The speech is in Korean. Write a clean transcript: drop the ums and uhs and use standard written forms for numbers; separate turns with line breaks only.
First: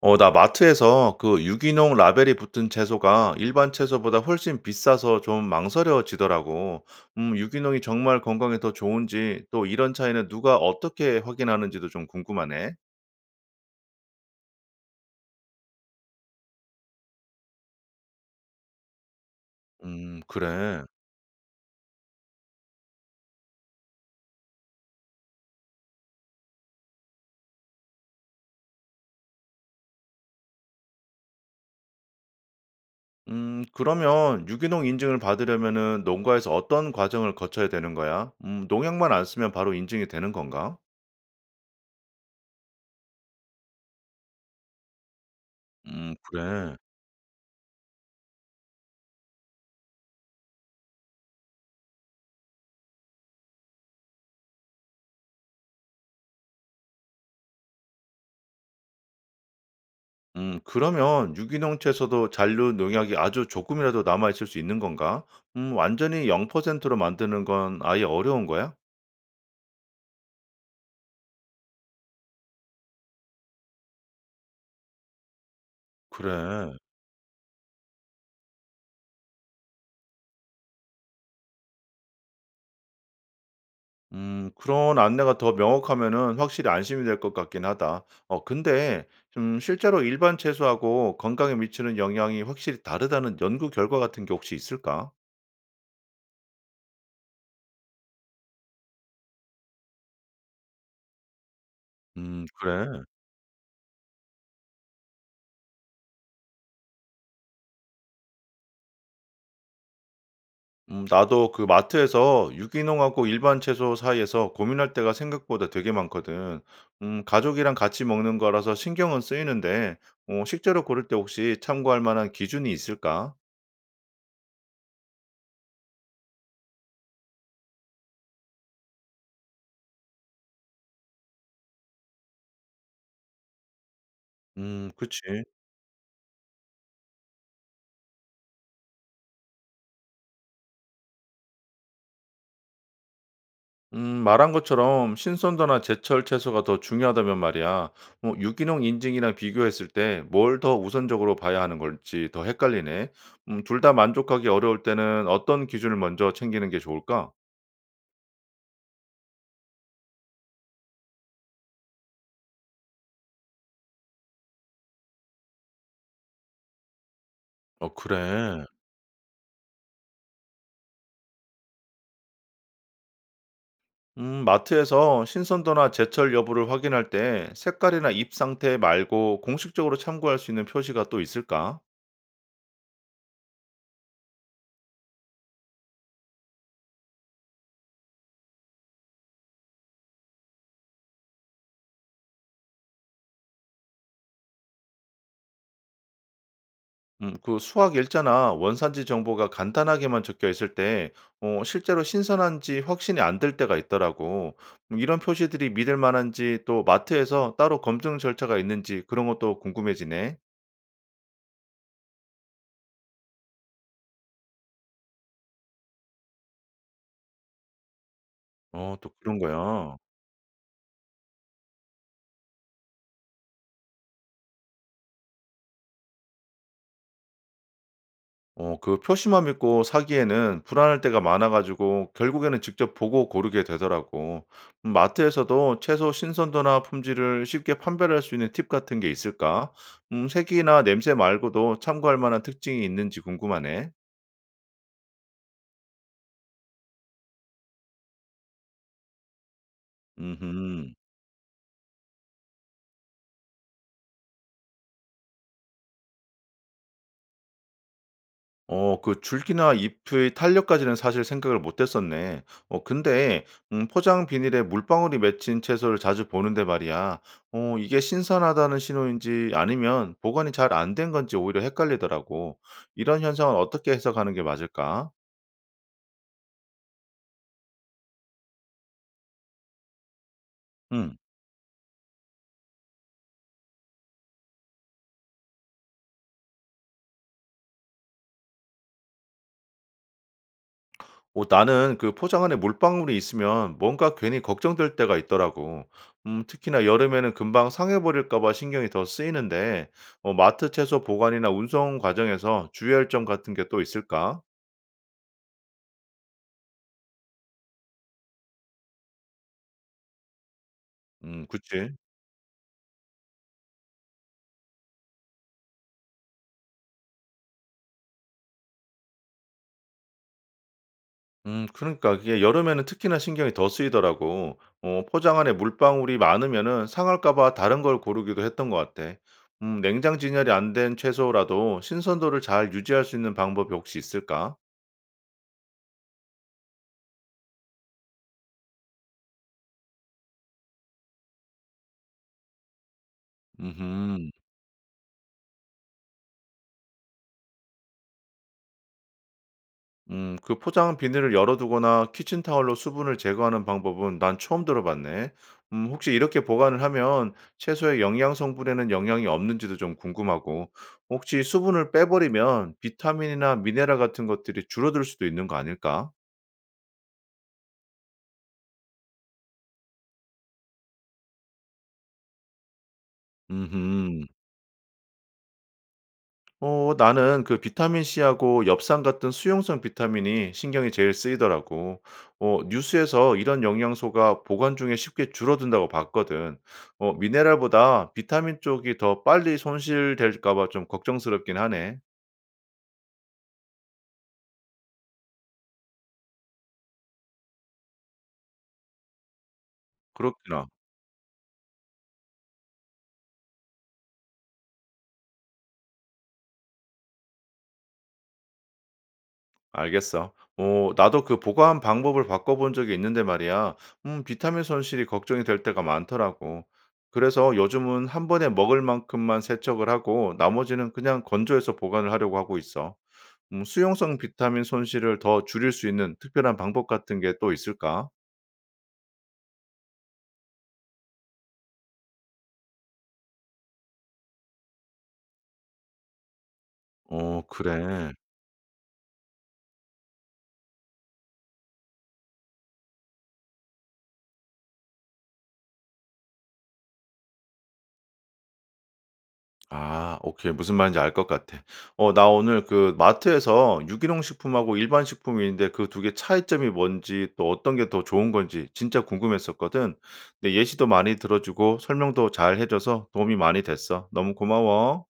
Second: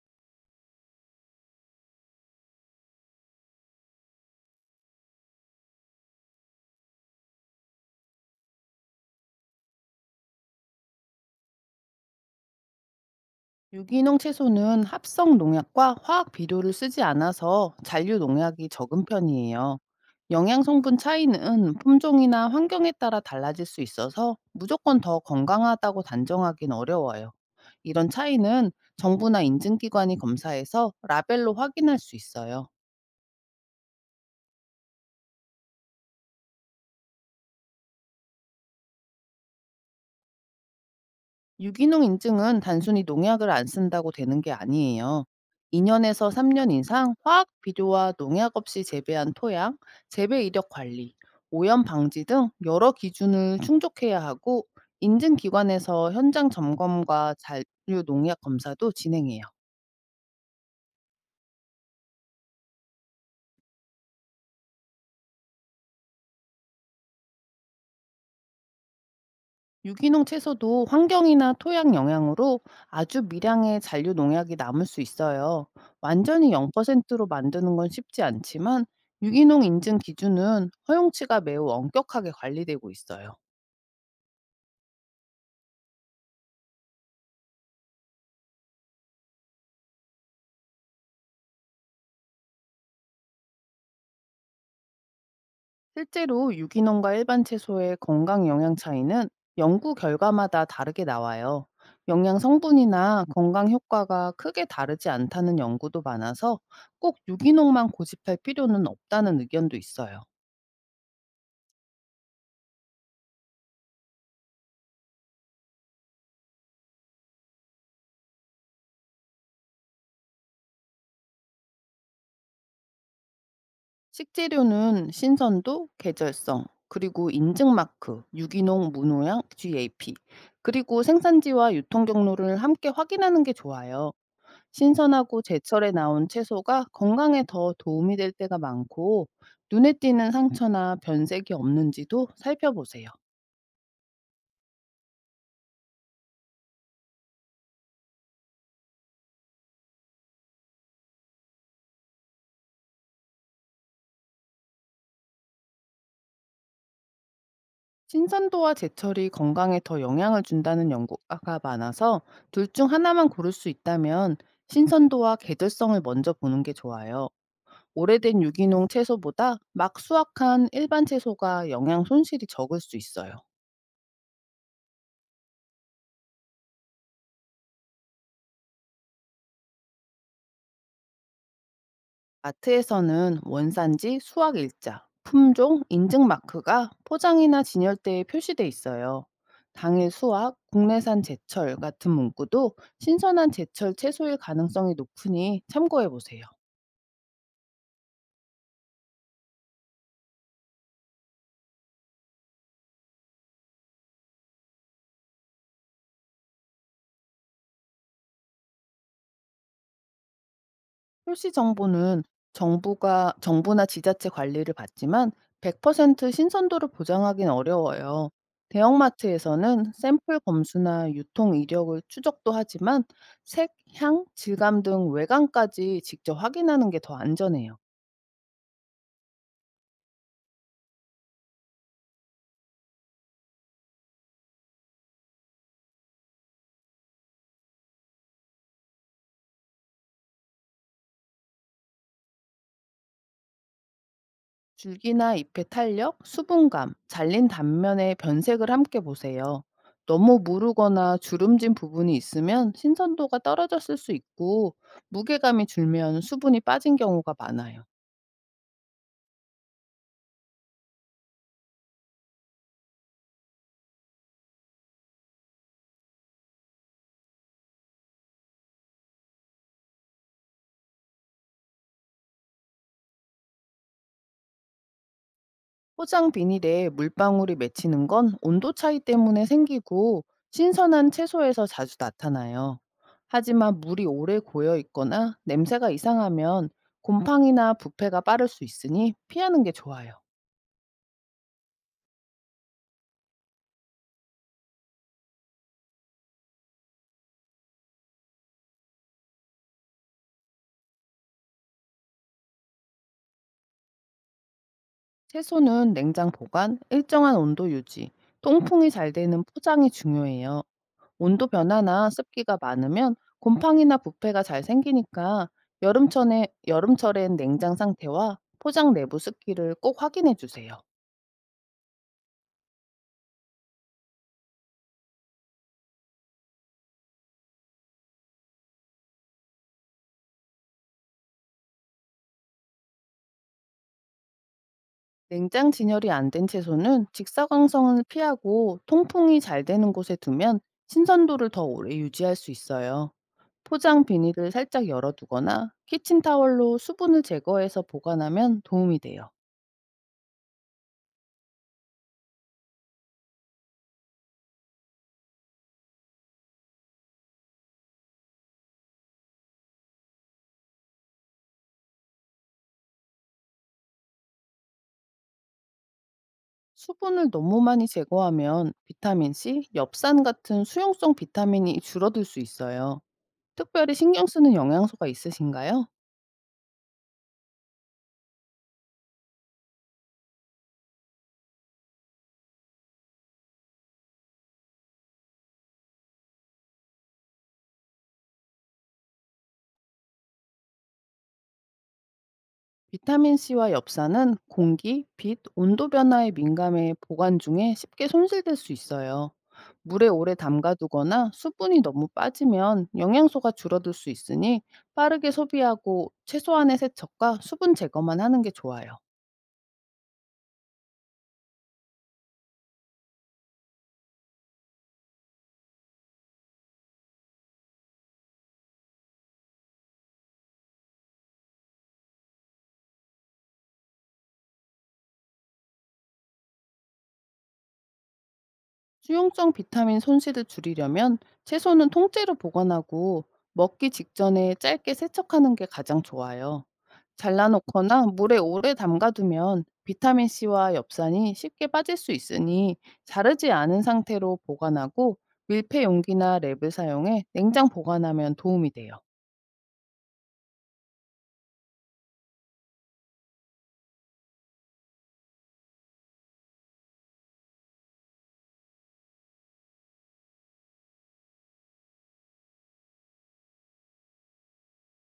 나 마트에서 그 유기농 라벨이 붙은 채소가 일반 채소보다 훨씬 비싸서 좀 망설여지더라고. 유기농이 정말 건강에 더 좋은지 또 이런 차이는 누가 어떻게 확인하는지도 좀 궁금하네.
유기농 채소는 합성 농약과 화학 비료를 쓰지 않아서 잔류 농약이 적은 편이에요. 영양
그래.
성분 차이는 품종이나 환경에 따라 달라질 수 있어서 무조건 더 건강하다고 단정하긴 어려워요. 이런 차이는 정부나 인증기관이 검사해서 라벨로 확인할 수 있어요.
그러면 유기농 인증을 받으려면은 농가에서 어떤 과정을 거쳐야 되는 거야? 농약만 안 쓰면 바로 인증이 되는 건가?
유기농 인증은 단순히 농약을 안 쓴다고 되는 게 아니에요. 2년에서 3년
그래.
이상 화학 비료와 농약 없이 재배한 토양, 재배 이력 관리, 오염 방지 등 여러 기준을 충족해야 하고 인증 기관에서 현장 점검과 잔류 농약 검사도 진행해요.
그러면 유기농 채소도 잔류 농약이 아주 조금이라도 남아 있을 수 있는 건가? 완전히 0%로 만드는 건 아예 어려운 거야?
유기농 채소도 환경이나 토양 영향으로 아주 미량의 잔류 농약이 남을 수 있어요. 완전히
그래.
0%로 만드는 건 쉽지 않지만 유기농 인증 기준은 허용치가 매우 엄격하게 관리되고 있어요.
그런 안내가 더 명확하면은 확실히 안심이 될 것 같긴 하다. 근데 좀 실제로 일반 채소하고 건강에 미치는 영향이 확실히 다르다는 연구 결과 같은 게 혹시 있을까?
실제로 유기농과 일반 채소의 건강 영향 차이는 연구 결과마다 다르게 나와요. 영양
그래.
성분이나 건강 효과가 크게 다르지 않다는 연구도 많아서 꼭 유기농만 고집할 필요는 없다는 의견도 있어요.
나도 그 마트에서 유기농하고 일반 채소 사이에서 고민할 때가 생각보다 되게 많거든. 가족이랑 같이 먹는 거라서 신경은 쓰이는데, 식재료 고를 때 혹시 참고할 만한 기준이 있을까?
식재료는 신선도, 계절성, 그리고 인증 마크, 유기농, 무농약, GAP, 그리고 생산지와 유통 경로를 함께 확인하는 게 좋아요.
그치.
신선하고 제철에 나온 채소가 건강에 더 도움이 될 때가 많고, 눈에 띄는 상처나 변색이 없는지도 살펴보세요.
말한 것처럼 신선도나 제철 채소가 더 중요하다면 말이야. 어, 유기농 인증이랑 비교했을 때 뭘 더 우선적으로 봐야 하는 걸지 더 헷갈리네. 둘 다 만족하기 어려울 때는 어떤 기준을 먼저 챙기는 게 좋을까?
신선도와 제철이 건강에 더 영향을 준다는 연구가 많아서 둘 중 하나만 고를 수 있다면 신선도와 계절성을 먼저 보는 게 좋아요.
어,
오래된
그래.
유기농 채소보다 막 수확한 일반 채소가 영양 손실이 적을 수 있어요.
마트에서 신선도나 제철 여부를 확인할 때 색깔이나 잎 상태 말고 공식적으로 참고할 수 있는 표시가 또 있을까?
마트에서는 원산지, 수확 일자, 품종, 인증 마크가 포장이나 진열대에 표시돼 있어요. 당일 수확, 국내산 제철 같은 문구도 신선한 제철 채소일 가능성이 높으니 참고해 보세요.
그 수확 일자나 원산지 정보가 간단하게만 적혀 있을 때 실제로 신선한지 확신이 안 들 때가 있더라고. 이런 표시들이 믿을 만한지 또 마트에서 따로 검증 절차가 있는지 그런 것도 궁금해지네.
표시 정보는 정부가 정부나 지자체 관리를 받지만 100% 신선도를 보장하기는 어려워요.
또 그런
대형마트에서는
거야.
샘플 검수나 유통 이력을 추적도 하지만 색, 향, 질감 등 외관까지 직접 확인하는 게 더 안전해요.
그 표시만 믿고 사기에는 불안할 때가 많아 가지고 결국에는 직접 보고 고르게 되더라고. 마트에서도 채소 신선도나 품질을 쉽게 판별할 수 있는 팁 같은 게 있을까? 색이나 냄새 말고도 참고할 만한 특징이 있는지 궁금하네.
줄기나 잎의 탄력, 수분감, 잘린 단면의 변색을 함께 보세요. 너무
음흠.
무르거나 주름진 부분이 있으면 신선도가 떨어졌을 수 있고 무게감이 줄면 수분이 빠진 경우가 많아요.
그 줄기나 잎의 탄력까지는 사실 생각을 못 했었네. 어 근데 포장 비닐에 물방울이 맺힌 채소를 자주 보는데 말이야. 이게 신선하다는 신호인지 아니면 보관이 잘 안된 건지 오히려 헷갈리더라고. 이런 현상은 어떻게 해석하는 게 맞을까?
포장 비닐에 물방울이 맺히는 건 온도 차이 때문에 생기고 신선한
음.
채소에서 자주 나타나요. 하지만 물이 오래 고여 있거나 냄새가 이상하면 곰팡이나 부패가 빠를 수 있으니 피하는 게 좋아요.
나는 그 포장 안에 물방울이 있으면 뭔가 괜히 걱정될 때가 있더라고. 특히나 여름에는 금방 상해버릴까 봐 신경이 더 쓰이는데, 마트 채소 보관이나 운송 과정에서 주의할 점 같은 게 또 있을까?
채소는 냉장 보관, 일정한 온도 유지, 통풍이 잘 되는 포장이 중요해요. 온도
그치.
변화나 습기가 많으면 곰팡이나 부패가 잘 생기니까 여름철엔 냉장 상태와 포장 내부 습기를 꼭 확인해 주세요.
그러니까 이게 여름에는 특히나 신경이 더 쓰이더라고. 포장 안에 물방울이 많으면은 상할까 봐 다른 걸 고르기도 했던 것 같아. 냉장 진열이 안 된 채소라도 신선도를 잘 유지할 수 있는 방법이 혹시 있을까?
냉장 진열이 안 된 채소는 직사광선을 피하고 통풍이 잘 되는 곳에 두면 신선도를 더 오래 유지할 수 있어요. 포장
음
비닐을 살짝 열어두거나 키친타월로 수분을 제거해서 보관하면 도움이 돼요.
그 포장 비닐을 열어 두거나 키친타월로 수분을 제거하는 방법은 난 처음 들어봤네. 혹시 이렇게 보관을 하면 채소의 영양 성분에는 영향이 없는지도 좀 궁금하고, 혹시 수분을 빼버리면 비타민이나 미네랄 같은 것들이 줄어들 수도 있는 거 아닐까?
수분을 너무 많이 제거하면 비타민C, 엽산 같은 수용성 비타민이 줄어들 수 있어요. 특별히 신경
음흠.
쓰는 영양소가 있으신가요?
나는 그 비타민 C하고 엽산 같은 수용성 비타민이 신경이 제일 쓰이더라고. 뉴스에서 이런 영양소가 보관 중에 쉽게 줄어든다고 봤거든. 미네랄보다 비타민 쪽이 더 빨리 손실될까 봐 좀 걱정스럽긴 하네.
비타민 C와 엽산은 공기, 빛, 온도 변화에 민감해 보관 중에 쉽게 손실될 수 있어요. 물에 오래
그렇구나.
담가두거나 수분이 너무 빠지면 영양소가 줄어들 수 있으니 빠르게 소비하고 최소한의 세척과 수분 제거만 하는 게 좋아요.
알겠어. 나도 그 보관 방법을 바꿔본 적이 있는데 말이야. 비타민 손실이 걱정이 될 때가 많더라고. 그래서 요즘은 한 번에 먹을 만큼만 세척을 하고 나머지는 그냥 건조해서 보관을 하려고 하고 있어. 수용성 비타민 손실을 더 줄일 수 있는 특별한 방법 같은 게 또 있을까?
수용성 비타민 손실을 줄이려면 채소는 통째로 보관하고 먹기 직전에 짧게 세척하는 게 가장 좋아요.
어
잘라놓거나
그래.
물에 오래 담가두면 비타민C와 엽산이 쉽게 빠질 수 있으니 자르지 않은 상태로 보관하고 밀폐 용기나 랩을 사용해 냉장 보관하면 도움이 돼요.
아 오케이. 무슨 말인지 알 것 같아. 나 오늘 그 마트에서 유기농 식품하고 일반 식품인데 그 2개 차이점이 뭔지 또 어떤 게 더 좋은 건지 진짜 궁금했었거든. 근데 예시도 많이 들어 주고 설명도 잘 해 줘서 도움이 많이 됐어. 너무 고마워.